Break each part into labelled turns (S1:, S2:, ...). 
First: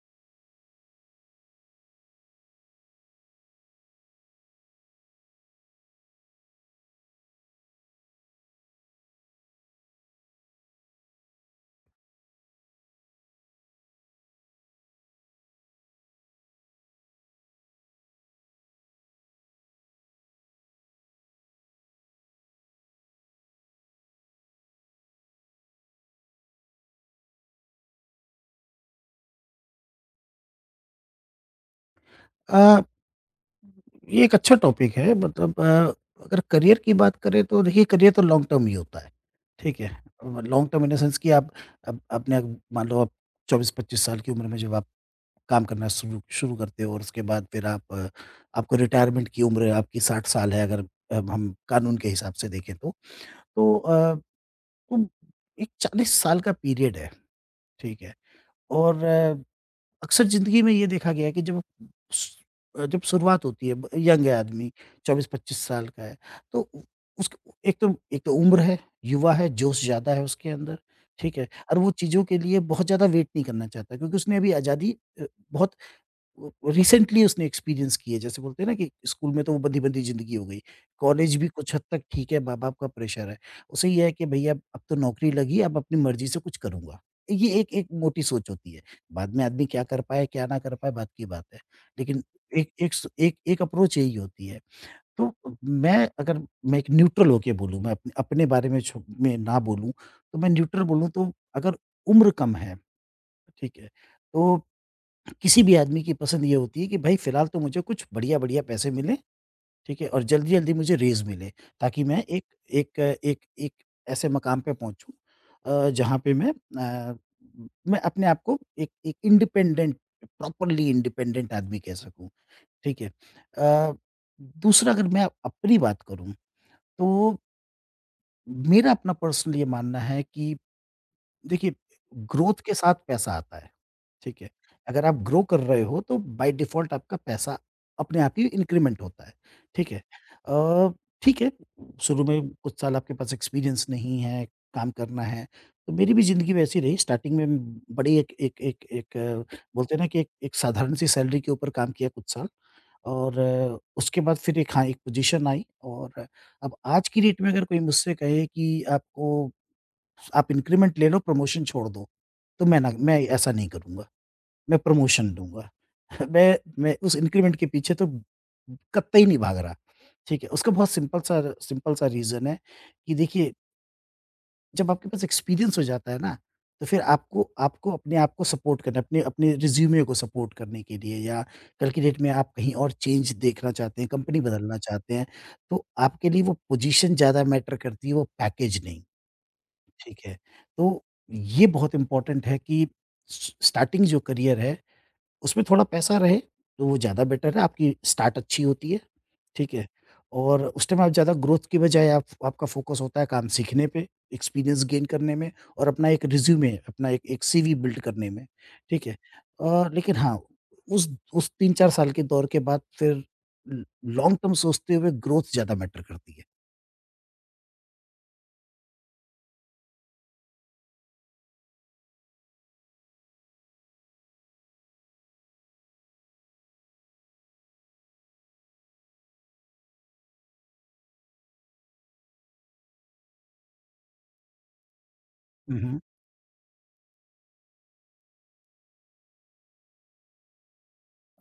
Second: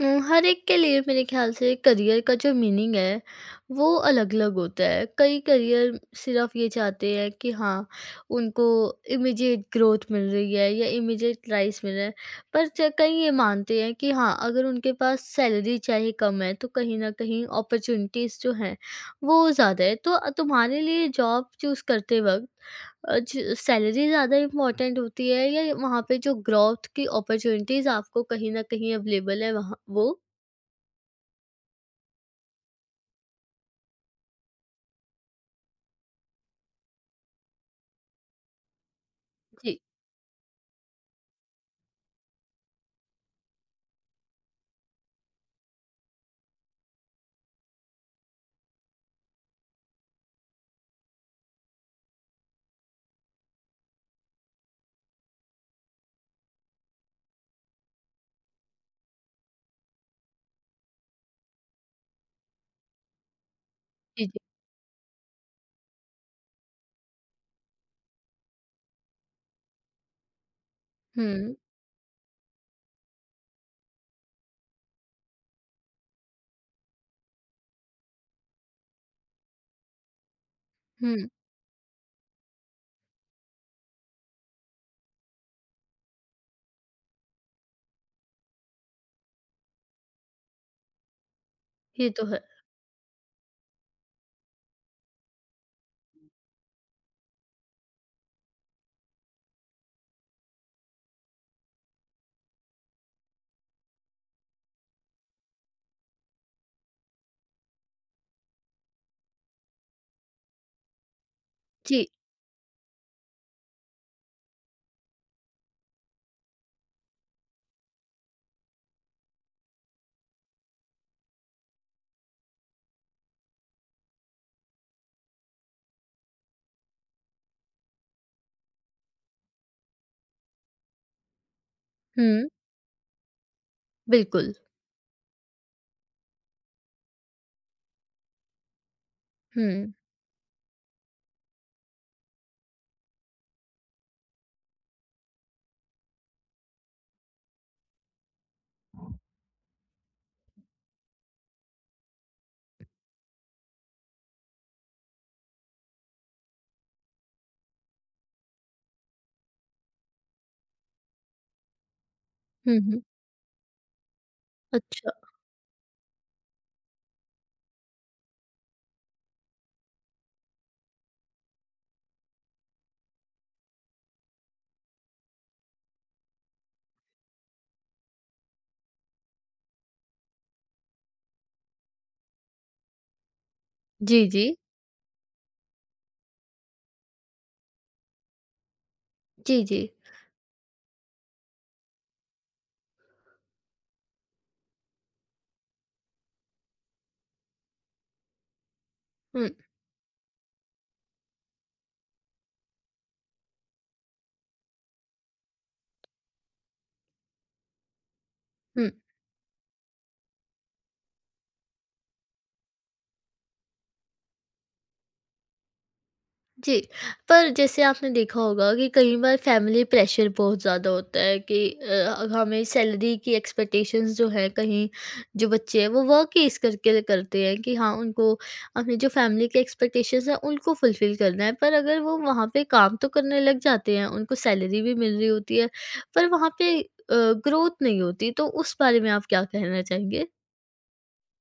S1: हर एक के लिए मेरे ख्याल से करियर का जो मीनिंग है वो अलग-अलग होता है। कई करियर सिर्फ़ ये चाहते हैं कि हाँ, उनको इमीडिएट ग्रोथ मिल रही है या इमीडिएट राइज़ मिल रहा है। पर च कई ये मानते हैं कि हाँ, अगर उनके पास सैलरी चाहे कम है तो कहीं न कहीं अपॉर्च्युनिटीज़ जो हैं वो ज़्यादा है। तो तुम्हारे लिए जॉब चूज़ करते वक़्त अ, ज सैलरी ज़्यादा इम्पोर्टेंट होती है या वहाँ पे जो ग्रोथ की अपॉर्च्युनिटीज़ आपको कहीं न कहीं अवेलेबल है वहाँ वो?
S2: अ, ये एक अच्छा टॉपिक है। अगर करियर की बात करें तो देखिए, करियर तो लॉन्ग टर्म ही होता है, ठीक
S1: जी,
S2: है? Long term in the sense कि आप, अब मान लो आप 24-25 साल की उम्र में जब आप काम करना शुरू शुरू करते हो और उसके बाद फिर आपको रिटायरमेंट की उम्र आपकी 60 साल है, अगर अब हम कानून के हिसाब से देखें तो। तो अ, तो एक 40 साल का पीरियड है, ठीक है? और अक्सर ज़िंदगी में ये देखा गया है कि स जब शुरुआत होती है, ब यंग
S1: जी,
S2: है
S1: जी।
S2: आदमी, 24-25 साल का है, तो उ उसक एक तो एक तो उम्र है, युवा है, जोश ज़्यादा है उसके अंदर, ठीक है?
S1: हुँ,
S2: और वो चीज़ों के लिए बहुत ज़्यादा वेट नहीं करना चाहता, क्योंकि उसने अभी आज़ादी अ, बहुत वो रिसेंटली उसने एक्सपीरियंस किए। जैसे बोलते हैं ना कि स्कूल में तो वो बंदी-बंदी ज़िंदगी हो गई,
S1: हुँ।
S2: कॉलेज भी कुछ हद तक ठीक है, माँ-बाप का प्रेशर है। उसे ये है कि भैया अब तो नौकरी लगी, अब अपनी मर्ज़ी से कुछ करूँगा। ये एक एक मोटी सोच होती है। बाद में आदमी क्या कर पाए, क्या ना कर पाए, बात की बात है।
S1: ये
S2: लेकिन
S1: तो है।
S2: एक एक स एक एक अप्रोच यही होती है। तो मैं अगर मैं एक न्यूट्रल होके बोलूँ, मैं अपने अपने बारे में छो में ना बोलूँ, तो मैं न्यूट्रल बोलूँ तो, अगर उम्र कम है, ठीक है, तो किसी भी आदमी की पसंद ये होती है कि भाई फिलहाल तो मुझे कुछ बढ़िया-बढ़िया पैसे मिलें, ठीक है? और जल्दी-जल्दी मुझे रेज़ मिले, ताकि
S1: जी,
S2: मैं एक एक एक एक ऐसे मकाम पे पहुँचूँ जहाँ पे मैं अपने आप को एक एक इंडिपेंडेंट, प्रॉपरली इंडिपेंडेंट आदमी कह सकूँ, ठीक है? अ, दूसरा, अगर मैं अपनी बात करूँ, तो मेरा अपना पर्सनल ये मानना है कि देखिए,
S1: हुँ।
S2: ग्रोथ के साथ पैसा आता है। ठीक है।
S1: बिल्कुल।
S2: अगर आप ग्रो कर रहे हो तो बाय डिफ़ॉल्ट आपका पैसा अपने आप ही इंक्रीमेंट होता है। ठीक
S1: हुँ,
S2: है। अ, ठीक है, शुरू में कुछ साल आपके पास एक्सपीरियंस नहीं है, काम करना है, तो मेरी भी ज़िंदगी वैसी रही। स्टार्टिंग में बड़ी एक एक एक एक अ, बोलते हैं ना कि एक एक साधारण सी सैलरी के ऊपर काम किया कुछ साल और उसके बाद फिर एक, हाँ, एक पोज़ीशन आई। और अब आज की डेट में अगर कोई मुझसे कहे कि आपको आप इंक्रीमेंट ले लो, प्रमोशन छोड़ दो, तो
S1: हुँ, हुँ।
S2: मैं ऐसा नहीं करूँगा। मैं
S1: अच्छा।
S2: प्रमोशन लूँगा। मैं उस इंक्रीमेंट के पीछे तो कतई नहीं भाग रहा। ठीक है? उसका बहुत सिंपल सा रीज़न है कि देखिए, जब आपके पास एक्सपीरियंस हो जाता है ना, तो फिर आपको आपको अपने आप को सपोर्ट करना है, अपने अपने रिज़्यूमे को सपोर्ट करने के लिए, या कल की डेट में आप कहीं और चेंज देखना चाहते हैं,
S1: जी,
S2: कंपनी
S1: जी।
S2: बदलना चाहते हैं, तो आपके लिए वो पोज़ीशन ज़्यादा मैटर करती है, वो पैकेज नहीं।
S1: जी, जी।
S2: ठीक है? तो ये बहुत इम्पोर्टेंट है कि स स्टार्टिंग जो करियर है, उसमें थोड़ा पैसा रहे, तो वो ज़्यादा बेटर है, आपकी स्टार्ट अच्छी होती है,
S1: हुँ।
S2: ठीक है? और उस टाइम आप ज़्यादा ग्रोथ की बजाय आप आपका फ़ोकस होता है काम सीखने पे, एक्सपीरियंस गेन करने में, और अपना एक रिज़्यूमे, अपना एक एक सीवी बिल्ड करने में,
S1: हुँ।
S2: ठीक है? लेकिन हाँ, उस उस 3-4 साल के दौर के बाद फिर ल लॉन्ग टर्म सोचते हुए ग्रोथ ज़्यादा मैटर करती है।
S1: जी, पर जैसे आपने देखा होगा कि कई बार फैमिली प्रेशर बहुत ज़्यादा होता है कि हमें सैलरी की एक्सपेक्टेशंस जो है कहीं जो बच्चे हैं वो वर्क ही इस करके करते हैं कि हाँ उनको अपनी जो फैमिली की एक्सपेक्टेशंस हैं उनको फुलफिल करना है पर अगर वो वहाँ पे काम तो करने लग जाते हैं उनको सैलरी भी मिल रही होती है
S2: हुँ, हुँ।
S1: पर वहाँ पे ग्रोथ नहीं होती तो उस बारे में आप क्या कहना चाहेंगे?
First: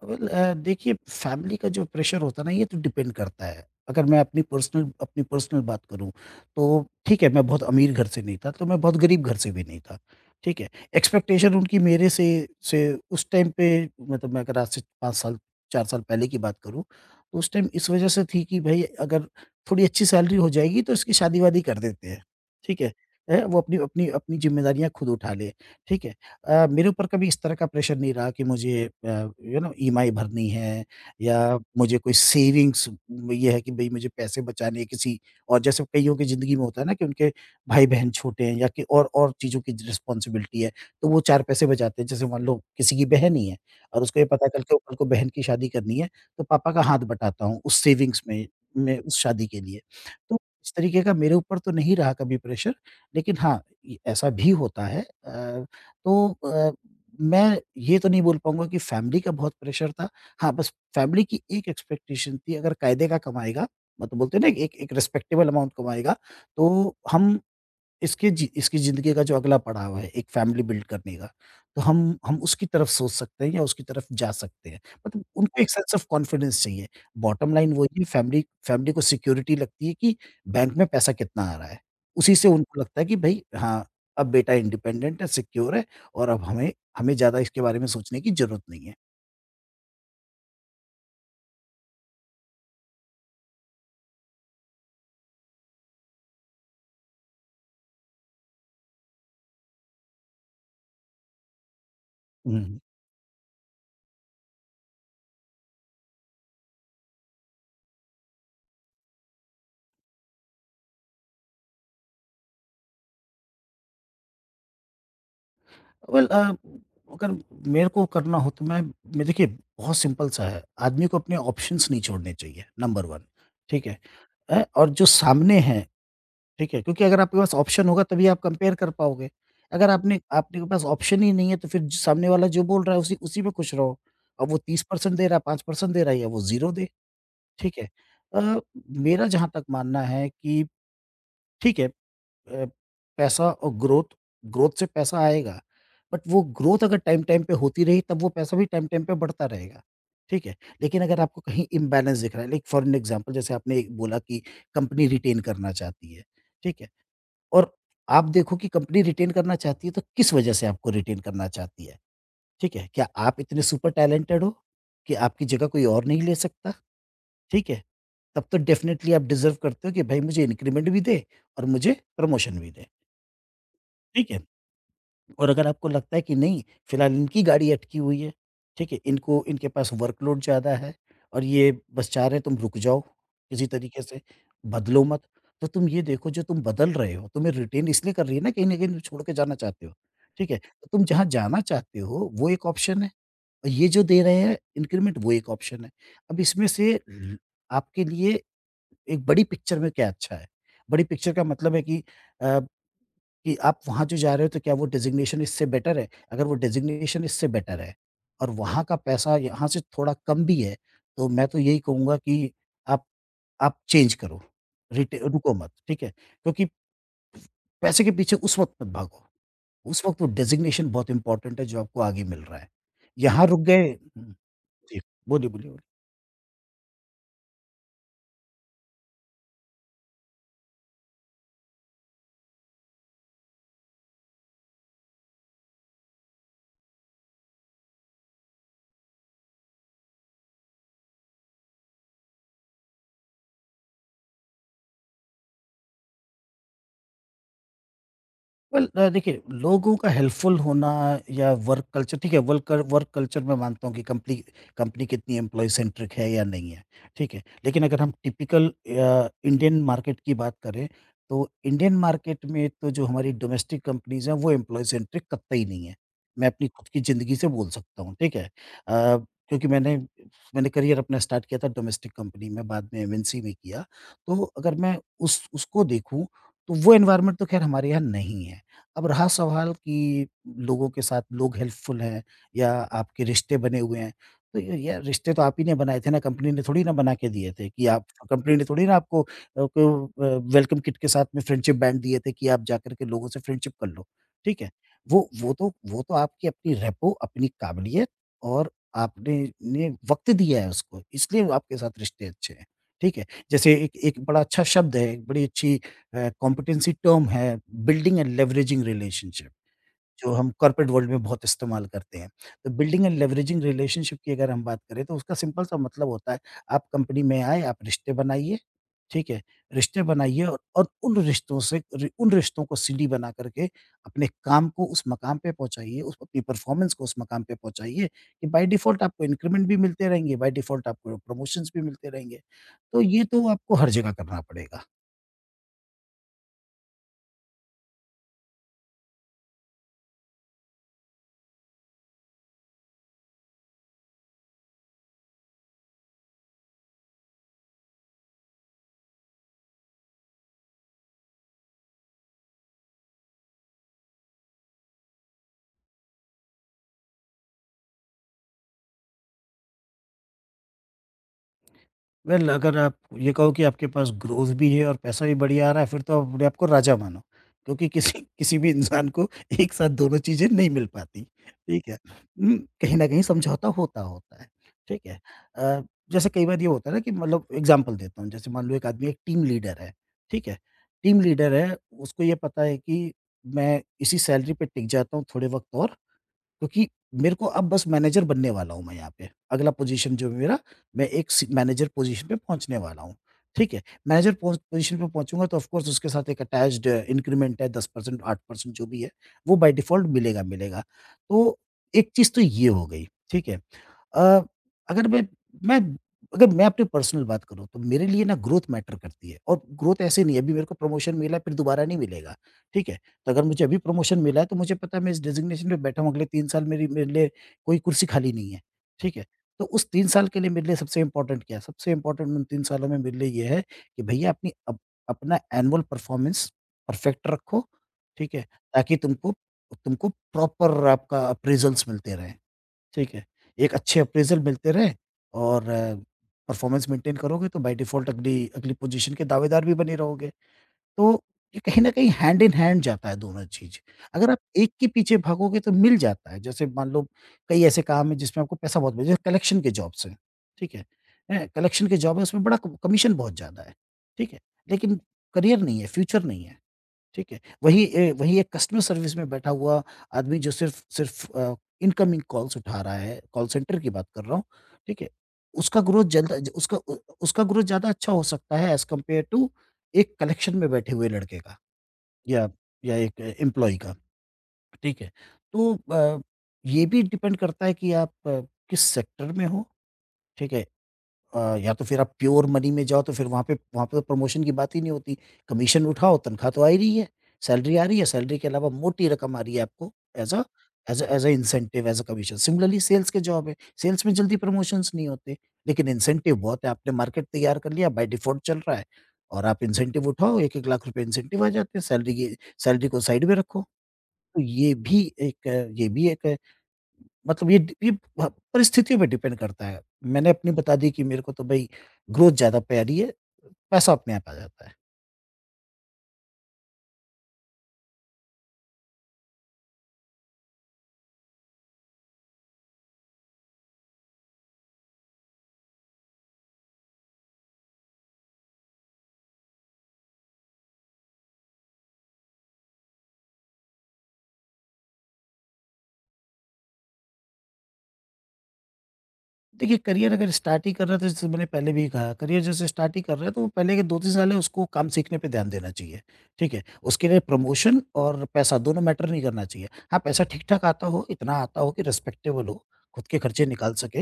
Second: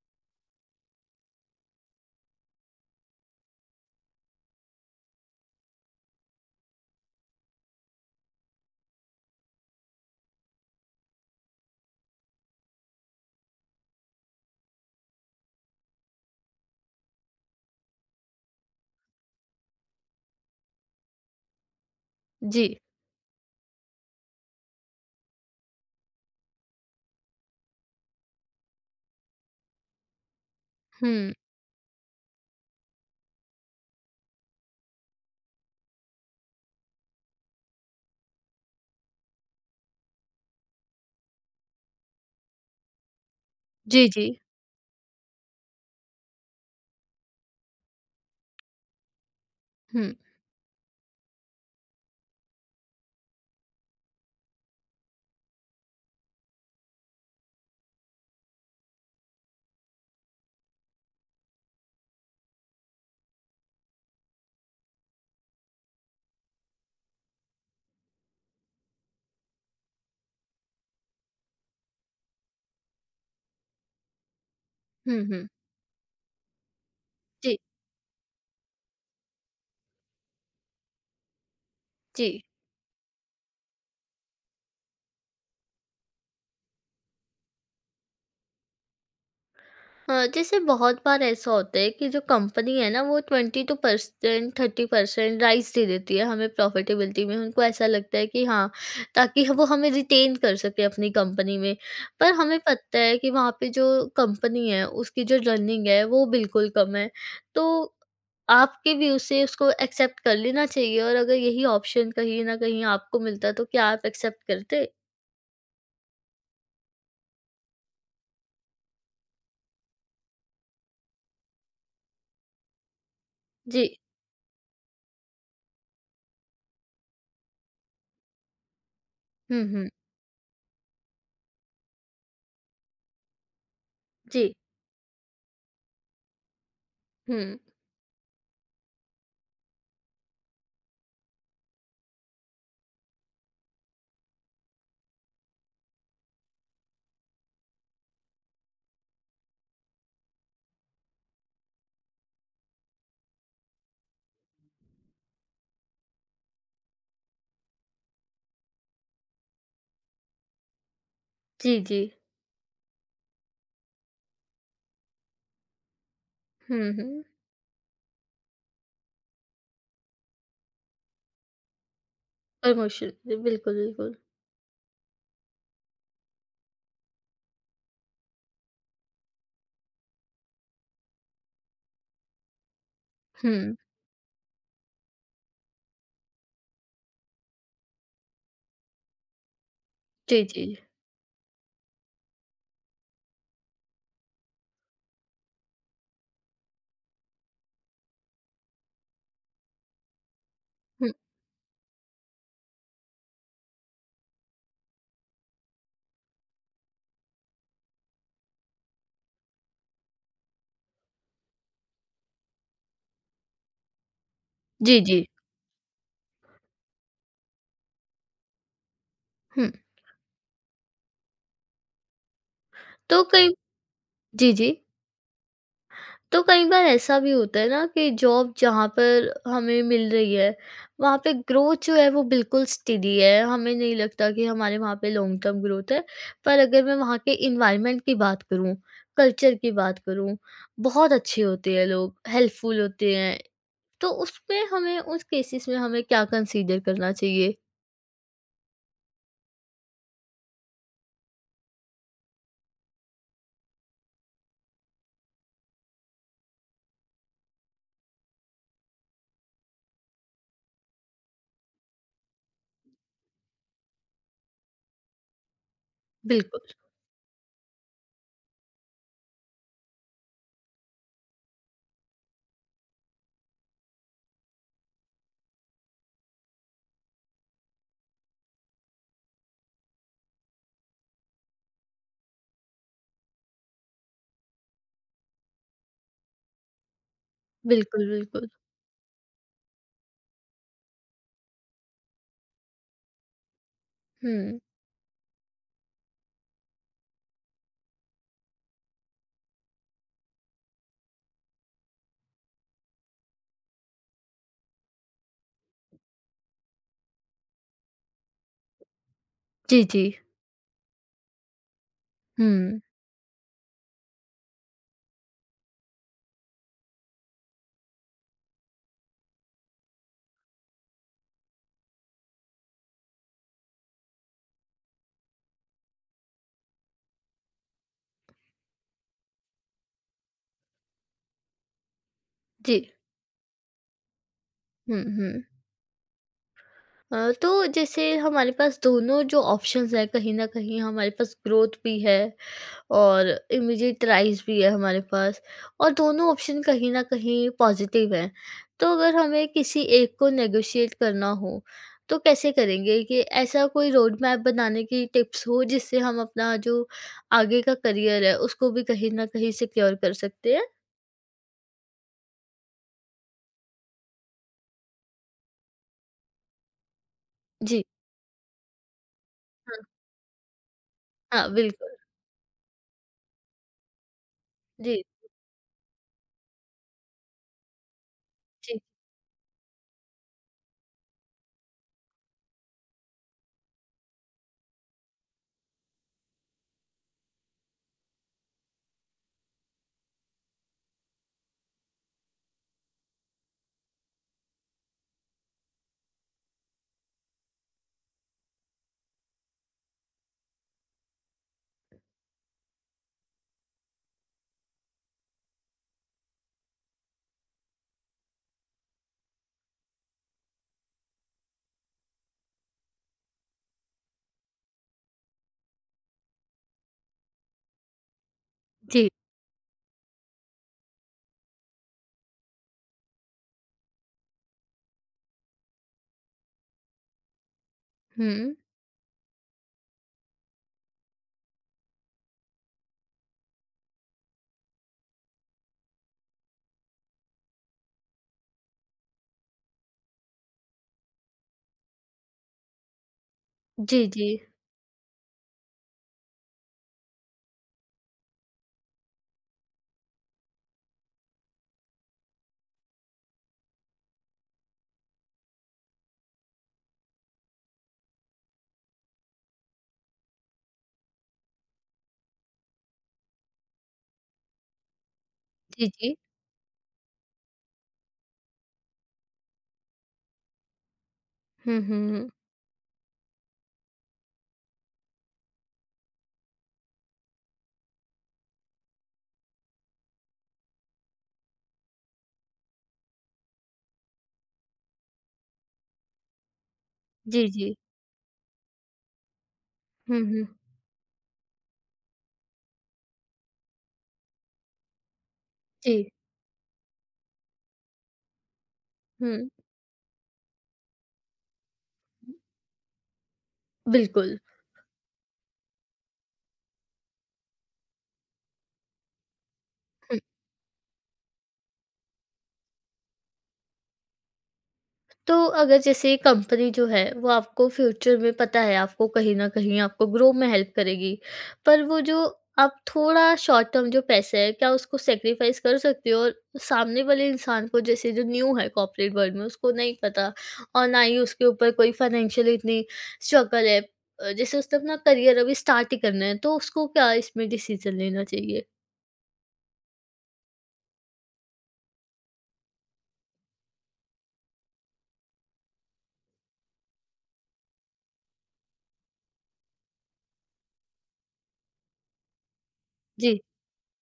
S2: वेल, देखिए, फैमिली का जो प्रेशर होता है ना, ये तो डिपेंड करता है। अगर मैं अपनी पर्सनल बात करूँ, तो ठीक है, मैं बहुत अमीर घर से नहीं था, तो मैं बहुत गरीब घर से भी नहीं था। ठीक है? एक्सपेक्टेशन उनकी मेरे से उस टाइम पे, मतलब मैं अगर आज से 5 साल 4 साल पहले की बात करूँ, तो उस टाइम इस वजह से थी कि भई अगर थोड़ी अच्छी सैलरी हो जाएगी तो इसकी शादी-वादी कर देते हैं।
S1: जी,
S2: ठीक है? वो अपनी अपनी अपनी ज़िम्मेदारियाँ खुद उठा ले। ठीक है? मेरे ऊपर कभी इस तरह का प्रेशर नहीं रहा कि यू नो ईएमआई भरनी है,
S1: हुँ,
S2: या मुझे कोई सेविंग्स, ये है कि भाई मुझे पैसे बचाने हैं किसी, और जैसे कईयों की ज़िंदगी में होता है ना कि उनके भाई-बहन छोटे हैं, या कि और चीज़ों की रिस्पॉन्सिबिलिटी है, तो वो 4 पैसे बचाते हैं। जैसे मान लो किसी की बहन ही है, और
S1: जी,
S2: उसको ये
S1: जी,
S2: पता चल के कल को बहन की शादी करनी है, तो पापा का हाथ बटाता हूँ उस सेविंग्स में उस शादी के लिए।
S1: हुँ,
S2: तो इस तरीके का मेरे ऊपर तो नहीं रहा कभी प्रेशर, लेकिन हाँ, ये ऐसा भी होता है। तो अ, मैं ये तो नहीं बोल पाऊँगा कि फैमिली का बहुत प्रेशर था। हाँ, बस फैमिली की एक एक्सपेक्टेशन थी, अगर कायदे का कमाएगा, मतलब बोलते हैं ना, एक एक रिस्पेक्टेबल अमाउंट कमाएगा, तो हम इसके, इसकी ज़िंदगी का जो अगला पड़ाव है, एक फैमिली बिल्ड करने का, तो हम उसकी तरफ सोच सकते हैं या उसकी तरफ जा सकते हैं।
S1: हुँ,
S2: मतलब
S1: हुँ,
S2: उनको एक सेंस ऑफ कॉन्फिडेंस चाहिए। बॉटम
S1: जी,
S2: लाइन वही है, फैमिली फैमिली को सिक्योरिटी लगती है कि बैंक में पैसा कितना आ रहा है।
S1: जी।
S2: उसी से उनको लगता है कि भई हाँ, अब बेटा इंडिपेंडेंट है, सिक्योर है, और अब हमें हमें ज़्यादा इसके बारे में सोचने की ज़रूरत नहीं है।
S1: हाँ, जैसे बहुत बार ऐसा होता है कि जो कंपनी है ना वो 22% 30% राइस दे देती है हमें प्रॉफिटेबिलिटी में उनको ऐसा लगता है कि हाँ ताकि वो हमें रिटेन कर सके अपनी कंपनी में पर हमें
S2: हुँ।
S1: पता है कि वहाँ पे जो कंपनी है उसकी जो रनिंग है वो बिल्कुल कम है तो आपके व्यू से उसको एक्सेप्ट कर लेना चाहिए और अगर यही ऑप्शन कहीं ना कहीं आपको मिलता तो क्या आप एक्सेप्ट करते?
S2: वेल, अगर मेरे को करना हो तो मैं देखिए, बहुत सिंपल सा है। आदमी को अपने ऑप्शंस नहीं छोड़ने चाहिए, नंबर 1।
S1: जी,
S2: ठीक है? और जो सामने हैं, ठीक है? क्योंकि अगर आपके पास ऑप्शन होगा तभी आप कंपेयर कर पाओगे।
S1: हम्म
S2: अगर
S1: हम्म
S2: आपने आपने के पास ऑप्शन ही नहीं है तो फिर ज सामने वाला जो बोल रहा है उसी उसी में खुश रहो। और
S1: जी,
S2: वो 30% दे रहा है, 5% दे रहा है, या वो 0 दे,
S1: हम्म,
S2: ठीक है? अ, मेरा जहाँ तक मानना है कि ठीक है, अ, पैसा और ग्रोथ ग्रोथ से पैसा आएगा, बट वो ग्रोथ अगर टाइम-टाइम पे होती रही, तब वो पैसा भी टाइम-टाइम पे बढ़ता रहेगा, ठीक है? लेकिन अगर आपको कहीं इम्बैलेंस दिख रहा है, लाइक फॉर एन एग्ज़ाम्पल, जैसे आपने एक बोला कि कंपनी रिटेन करना चाहती है, ठीक है? और आप देखो कि कंपनी रिटेन करना चाहती है, तो किस वजह से आपको रिटेन करना
S1: जी
S2: चाहती है,
S1: जी
S2: ठीक है? क्या आप इतने सुपर टैलेंटेड हो कि आपकी जगह कोई और नहीं ले सकता,
S1: हम्म।
S2: ठीक है? तब तो डेफ़िनेटली आप डिज़र्व करते हो कि भाई मुझे इंक्रीमेंट भी दे और मुझे प्रमोशन भी दे,
S1: प्रमोशन, जी, बिल्कुल, बिल्कुल।
S2: ठीक है? और अगर आपको लगता है कि नहीं, फिलहाल इनकी गाड़ी अटकी हुई है, ठीक है? इनको इनके पास वर्कलोड ज़्यादा है और ये बस चाह रहे हैं तुम रुक जाओ किसी
S1: हुँ,
S2: तरीके से, बदलो मत। तो तुम ये देखो, जो तुम बदल रहे हो, तुम्हें रिटेन इसलिए कर रही है ना, कहीं न कहीं तुम छोड़ के जाना चाहते हो,
S1: जी,
S2: ठीक है?
S1: जी।
S2: तो तुम जहाँ जाना चाहते हो वो एक ऑप्शन है, और ये जो दे रहे हैं इंक्रीमेंट वो एक ऑप्शन है। अब इसमें से, ल आपके लिए एक बड़ी पिक्चर में क्या अच्छा है? बड़ी
S1: हुँ,
S2: पिक्चर का मतलब है कि अ कि आप वहाँ जो जा रहे हो, तो क्या वो डेज़िग्नेशन इससे बेटर है? अगर वो डेज़िग्नेशन इससे बेटर है और वहाँ का पैसा यहाँ से थोड़ा कम भी है, तो मैं तो यही कहूँगा कि आप आप चेंज करो।
S1: जी,
S2: रिट
S1: जी।
S2: रुको मत, ठीक है? क्योंकि पैसे के पीछे उस वक़्त मत भागो।
S1: हुँ,
S2: उस वक़्त वो डेज़िग्नेशन बहुत इम्पोर्टेंट है जो आपको आगे मिल रहा है।
S1: तो
S2: यहाँ
S1: कई
S2: रुक गए हुँ,
S1: जी, जी।
S2: जी, बोलिए, बोलिए।
S1: तो कई बार ऐसा भी होता है ना कि जॉब जहाँ पर हमें मिल रही है, वहाँ पे ग्रोथ जो है वो बिल्कुल स्टेडी है, हमें नहीं लगता कि हमारे वहाँ पे लॉन्ग टर्म ग्रोथ है। पर अगर मैं वहाँ के एनवायरनमेंट की बात करूँ, कल्चर की बात करूँ, बहुत अच्छे होते हैं लोग, हेल्पफुल होते हैं, तो उसमें हमें उस केसेस में हमें क्या कंसीडर करना चाहिए?
S2: वेल, देखिए, लोगों का हेल्पफुल होना या वर्क कल्चर ठीक है, वर्क वर्क कल्चर, मैं मानता हूँ कि कंपनी कंपनी कितनी एम्प्लॉयी सेंट्रिक है या नहीं है, ठीक है। लेकिन अगर हम टिपिकल इंडियन मार्केट की बात करें, तो इंडियन मार्केट में तो जो हमारी डोमेस्टिक कंपनीज़ हैं, वो एम्प्लॉयी सेंट्रिक कतई नहीं है। मैं
S1: बिल्कुल,
S2: अपनी खुद की ज़िंदगी से बोल सकता हूँ, ठीक है। अ, क्योंकि मैंने मैंने करियर अपना स्टार्ट किया था डोमेस्टिक कंपनी में, बाद में एमएनसी में किया। तो अगर मैं उस उसको देखूँ, तो वो एनवायरनमेंट तो ख़ैर हमारे यहाँ नहीं है। अब रहा सवाल कि लोगों के साथ लोग हेल्पफुल हैं या आपके रिश्ते बने हुए हैं, तो य यार, रिश्ते तो आप ही ने बनाए थे ना, कंपनी ने थोड़ी ना बना के दिए थे कि आप
S1: बिल्कुल, बिल्कुल।
S2: कंपनी ने थोड़ी ना आपको अ, को अ, वेलकम किट के साथ में फ्रेंडशिप बैंड दिए थे कि आप जाकर के लोगों से फ्रेंडशिप कर लो,
S1: हुँ।
S2: ठीक है? वो तो आपकी अपनी रेपो, अपनी काबिलियत और आपने ने वक़्त दिया है उसको, इसलिए वो आपके साथ रिश्ते अच्छे हैं, ठीक है? जैसे एक एक बड़ा अच्छा शब्द है, एक बड़ी अच्छी कॉम्पिटेंसी टर्म है, बिल्डिंग एंड लेवरेजिंग रिलेशनशिप,
S1: जी, जी।
S2: जो हम कॉर्पोरेट वर्ल्ड में बहुत इस्तेमाल करते हैं। तो
S1: हुँ।
S2: बिल्डिंग एंड लेवरेजिंग रिलेशनशिप की अगर हम बात करें, तो उसका सिंपल सा मतलब होता है, आप कंपनी में आए, आप रिश्ते बनाइए, ठीक है? रिश्ते बनाइए और उन रिश्तों से रि उन रिश्तों को सीढ़ी बना कर के अपने काम को उस मकाम पे पहुँचाइए, उस अपनी परफ़ॉर्मेंस को उस मकाम पे पहुँचाइए कि बाय डिफ़ॉल्ट आपको इंक्रीमेंट भी मिलते रहेंगे, बाय डिफ़ॉल्ट आपको प्रमोशंस भी मिलते रहेंगे।
S1: जी।
S2: तो ये तो आपको हर जगह करना पड़ेगा।
S1: हुँ, हुँ। तो जैसे हमारे पास दोनों जो ऑप्शंस हैं कहीं न कहीं हमारे पास ग्रोथ भी है और इमीडिएट राइज़ भी है हमारे पास और दोनों ऑप्शन कहीं न कहीं पॉज़िटिव हैं। तो अगर हमें किसी एक को नेगोशिएट करना हो, तो कैसे करेंगे कि ऐसा कोई रोड मैप बनाने की टिप्स हो जिससे हम अपना जो आगे का करियर है उसको भी कहीं न कहीं सिक्योर कर सकते हैं?
S2: वेल अगर आप ये कहो कि आपके पास ग्रोथ भी है और पैसा भी बढ़िया आ रहा है फिर तो आप अपने आप को राजा मानो
S1: जी।
S2: क्योंकि किसी किसी भी इंसान को एक
S1: हाँ,
S2: साथ दोनों चीज़ें नहीं मिल पाती,
S1: हाँ
S2: ठीक
S1: बिल्कुल।
S2: है? कहीं न कहीं समझौता होता होता है,
S1: जी,
S2: ठीक है? अ, जैसे कई बार ये होता है ना कि मतलब एग्ज़ाम्पल देता हूँ, जैसे मान लो
S1: जी,
S2: एक आदमी एक टीम लीडर है, ठीक है? टीम लीडर है, उसको ये पता है कि मैं इसी सैलरी पे टिक जाता हूँ थोड़े वक़्त और क्योंकि मेरे को अब बस मैनेजर बनने वाला हूँ मैं यहाँ पे। अगला पोज़ीशन जो है मेरा, मैं एक सी मैनेजर पोज़ीशन पे पहुँचने वाला हूँ। ठीक है? मैनेजर पोज़ीशन पे पहुँचूँगा तो ऑफ़ कोर्स उसके साथ एक अटैच्ड इंक्रीमेंट है 10% 8% जो भी है, वो बाय डिफ़ॉल्ट मिलेगा, मिलेगा। तो एक चीज़ तो ये हो गई। ठीक है? अ, अगर मैं मैं अगर मैं अपनी पर्सनल बात करूँ तो मेरे लिए ना ग्रोथ मैटर करती है और ग्रोथ ऐसे नहीं है अभी मेरे को प्रमोशन मिला है फिर दोबारा नहीं मिलेगा, ठीक है? तो अगर मुझे अभी प्रमोशन मिला है तो मुझे पता है मैं इस डेज़िग्नेशन पे बैठा हूँ अगले 3 साल मेरी मेरे लिए कोई कुर्सी खाली नहीं है,
S1: जी।
S2: ठीक है? तो उस 3 साल के लिए मेरे लिए सबसे इम्पोर्टेंट क्या है? सबसे इम्पोर्टेंट उन 3 सालों में मेरे लिए ये है कि भैया अपनी अप अपना एनुअल परफॉर्मेंस परफेक्ट रखो, ठीक है?
S1: हुँ।
S2: ताकि तुमको तुमको प्रॉपर आपका अप्रेज़ल्स मिलते रहें। ठीक है? एक अच्छे अप्रेज़ल मिलते रहे और परफ़ॉर्मेंस मेंटेन करोगे तो बाय डिफ़ॉल्ट अगली अगली पोज़ीशन के दावेदार भी बने रहोगे। तो ये कहीं न कहीं हैंड इन हैंड जाता है दोनों चीज़।
S1: जी, जी।
S2: अगर आप एक के पीछे भागोगे तो मिल जाता है। जैसे मान लो कई ऐसे काम हैं जिसमें आपको पैसा बहुत मिल जैसे कलेक्शन के जॉब्स हैं, ठीक है? हैं, कलेक्शन के जॉब है उसमें बड़ा क कमीशन बहुत ज़्यादा है, ठीक है? लेकिन करियर नहीं है, फ्यूचर नहीं है। ठीक है? वहीं एक कस्टमर सर्विस में बैठा हुआ आदमी जो सिर्फ़ सिर्फ़ इनकमिंग कॉल्स उठा रहा है, कॉल सेंटर की बात कर रहा हूँ, ठीक है? उसका
S1: जी,
S2: ग्रोथ
S1: जी।
S2: जल्द ज उसका उ उसका ग्रोथ ज़्यादा अच्छा हो सकता है एज़ कम्पेयर टू एक कलेक्शन में बैठे हुए लड़के का
S1: हुँ, हुँ।
S2: या या एक एम्प्लॉयी का, ठीक है? तो ये भी डिपेंड करता है कि आप किस सेक्टर में हो, ठीक है? या तो फिर आप प्योर मनी में जाओ तो फिर वहाँ पे तो प्रमोशन की बात ही नहीं होती। कमीशन उठाओ, तनख्वाह तो आ ही रही है,
S1: जी, जी।
S2: सैलरी आ रही है, सैलरी के अलावा मोटी रकम आ रही है आपको
S1: hmm,
S2: as a
S1: hmm.
S2: As a incentive, as a commission. Similarly sales के जॉब है, सेल्स में जल्दी प्रमोशंस नहीं होते, लेकिन
S1: जी।
S2: इंसेंटिव बहुत है। आपने मार्केट तैयार कर लिया, बाय डिफ़ॉल्ट चल रहा है और
S1: हुँ।
S2: आप इंसेंटिव उठाओ, 1-1 लाख रुपए इंसेंटिव आ जाते हैं, सैलरी को साइड में रखो।
S1: बिल्कुल।
S2: तो ये भी एक मतलब ये प परिस्थितियों पे डिपेंड करता है।
S1: हुँ।
S2: मैंने अपनी बता दी कि मेरे को तो भई ग्रोथ ज़्यादा प्यारी है, पैसा अपने आप आ जाता है।
S1: तो अगर जैसे कंपनी जो है वो आपको फ्यूचर में पता है आपको कहीं न कहीं आपको ग्रो में हेल्प करेगी। पर वो जो आप थोड़ा शॉर्ट टर्म जो पैसा है क्या उसको सैक्रिफाइस कर सकते हो? और सामने वाले इंसान को जैसे जो न्यू है कॉर्पोरेट वर्ल्ड में उसको नहीं पता और ना ही उसके ऊपर कोई फाइनेंशियल इतनी स्ट्रगल है। जैसे उसने अपना करियर अभी स्टार्ट ही करना है तो उसको क्या इसमें डिसीज़न लेना चाहिए?
S2: देखिए करियर अगर स्टार्ट ही कर रहे हैं तो जैसे मैंने पहले भी कहा, करियर जैसे स्टार्ट ही कर रहे हैं तो वो पहले के 2-3 साल है उसको काम सीखने पे ध्यान देना चाहिए, ठीक है? उसके लिए प्रमोशन और पैसा दोनों मैटर नहीं करना चाहिए। हाँ, पैसा ठीक-ठाक आता हो, इतना आता हो कि रिस्पेक्टेबल हो, खुद के
S1: जी,
S2: खर्चे निकाल सके,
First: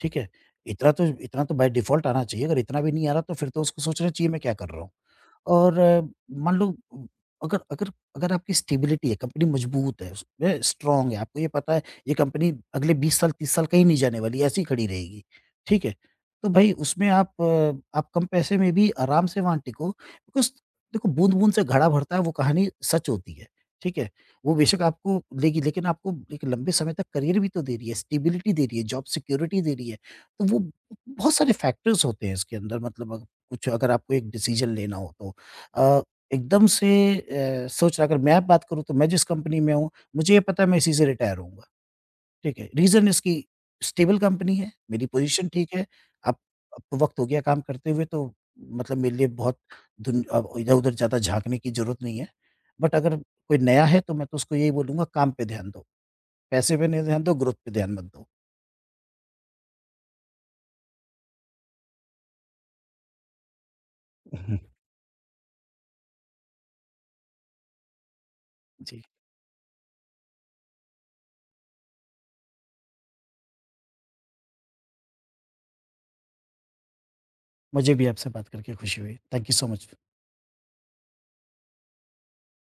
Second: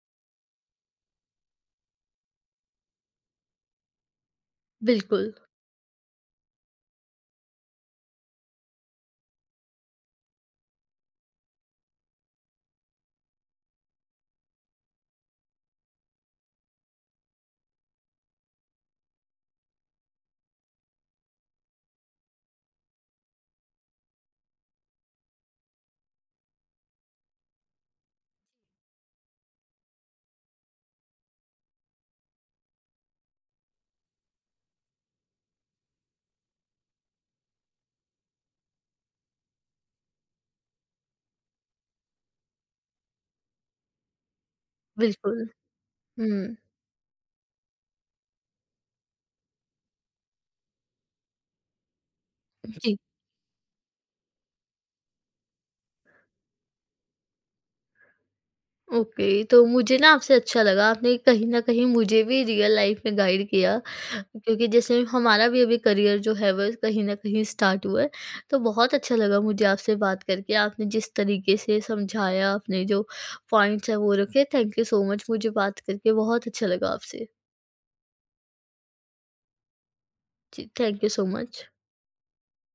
S2: ठीक है? इतना तो बाय डिफ़ॉल्ट आना चाहिए, अगर इतना भी नहीं आ रहा तो फिर तो उसको सोचना चाहिए मैं क्या कर रहा हूँ?
S1: बिल्कुल,
S2: और अ, मान लो उ अगर अगर अगर आपकी स्टेबिलिटी है, कंपनी मजबूत है, उसमें स्ट्रॉन्ग है, आपको ये पता है ये कंपनी अगले 20 साल, 30 साल कहीं नहीं जाने वाली, ऐसी खड़ी रहेगी, ठीक है? तो भई उसमें आप आप कम पैसे में भी आराम से वहाँ टिको बिकॉज़ देखो बूँद-बूँद से घड़ा भरता है वो कहानी सच होती है, ठीक है? वो बेशक आपको लेगी लेकिन आपको एक लंबे समय तक करियर भी तो दे रही है, स्टेबिलिटी दे रही है, जॉब सिक्योरिटी दे रही है, तो वो बहुत सारे फैक्टर्स होते हैं इसके अंदर मतलब कुछ अगर आपको एक डिसीज़न लेना हो तो। अ, एकदम से सोच रहा, अगर मैं बात करूँ तो मैं जिस कंपनी में हूँ, मुझे ये पता है मैं इसी से रिटायर होऊँगा, ठीक है। रीज़न इसकी स्टेबल कंपनी है, मेरी
S1: बिल्कुल।
S2: पोज़ीशन ठीक है, अब
S1: हुँ,
S2: अब तो वक़्त हो गया काम करते हुए तो मतलब मेरे लिए बहुत दुन अब इधर-उधर ज़्यादा झाँकने की ज़रूरत नहीं है। बट
S1: जी,
S2: अगर कोई नया है तो मैं तो उसको यही बोलूँगा काम पे ध्यान दो, पैसे पे नहीं ध्यान दो, ग्रोथ पे ध्यान मत दो।
S1: ओके। तो मुझे ना आपसे अच्छा लगा, आपने कहीं न कहीं मुझे भी रियल लाइफ़ में गाइड किया क्योंकि जैसे हमारा भी अभी करियर जो है वो कहीं न कहीं स्टार्ट हुआ है। तो बहुत
S2: जी,
S1: अच्छा लगा मुझे आपसे बात करके, आपने जिस तरीके से समझाया, आपने जो पॉइंट्स हैं वो रखे, थैंक यू सो मच। मुझे बात करके बहुत अच्छा लगा आपसे।
S2: मुझे भी आपसे बात करके खुशी हुई। Thank you so much.
S1: जी, थैंक यू सो मच।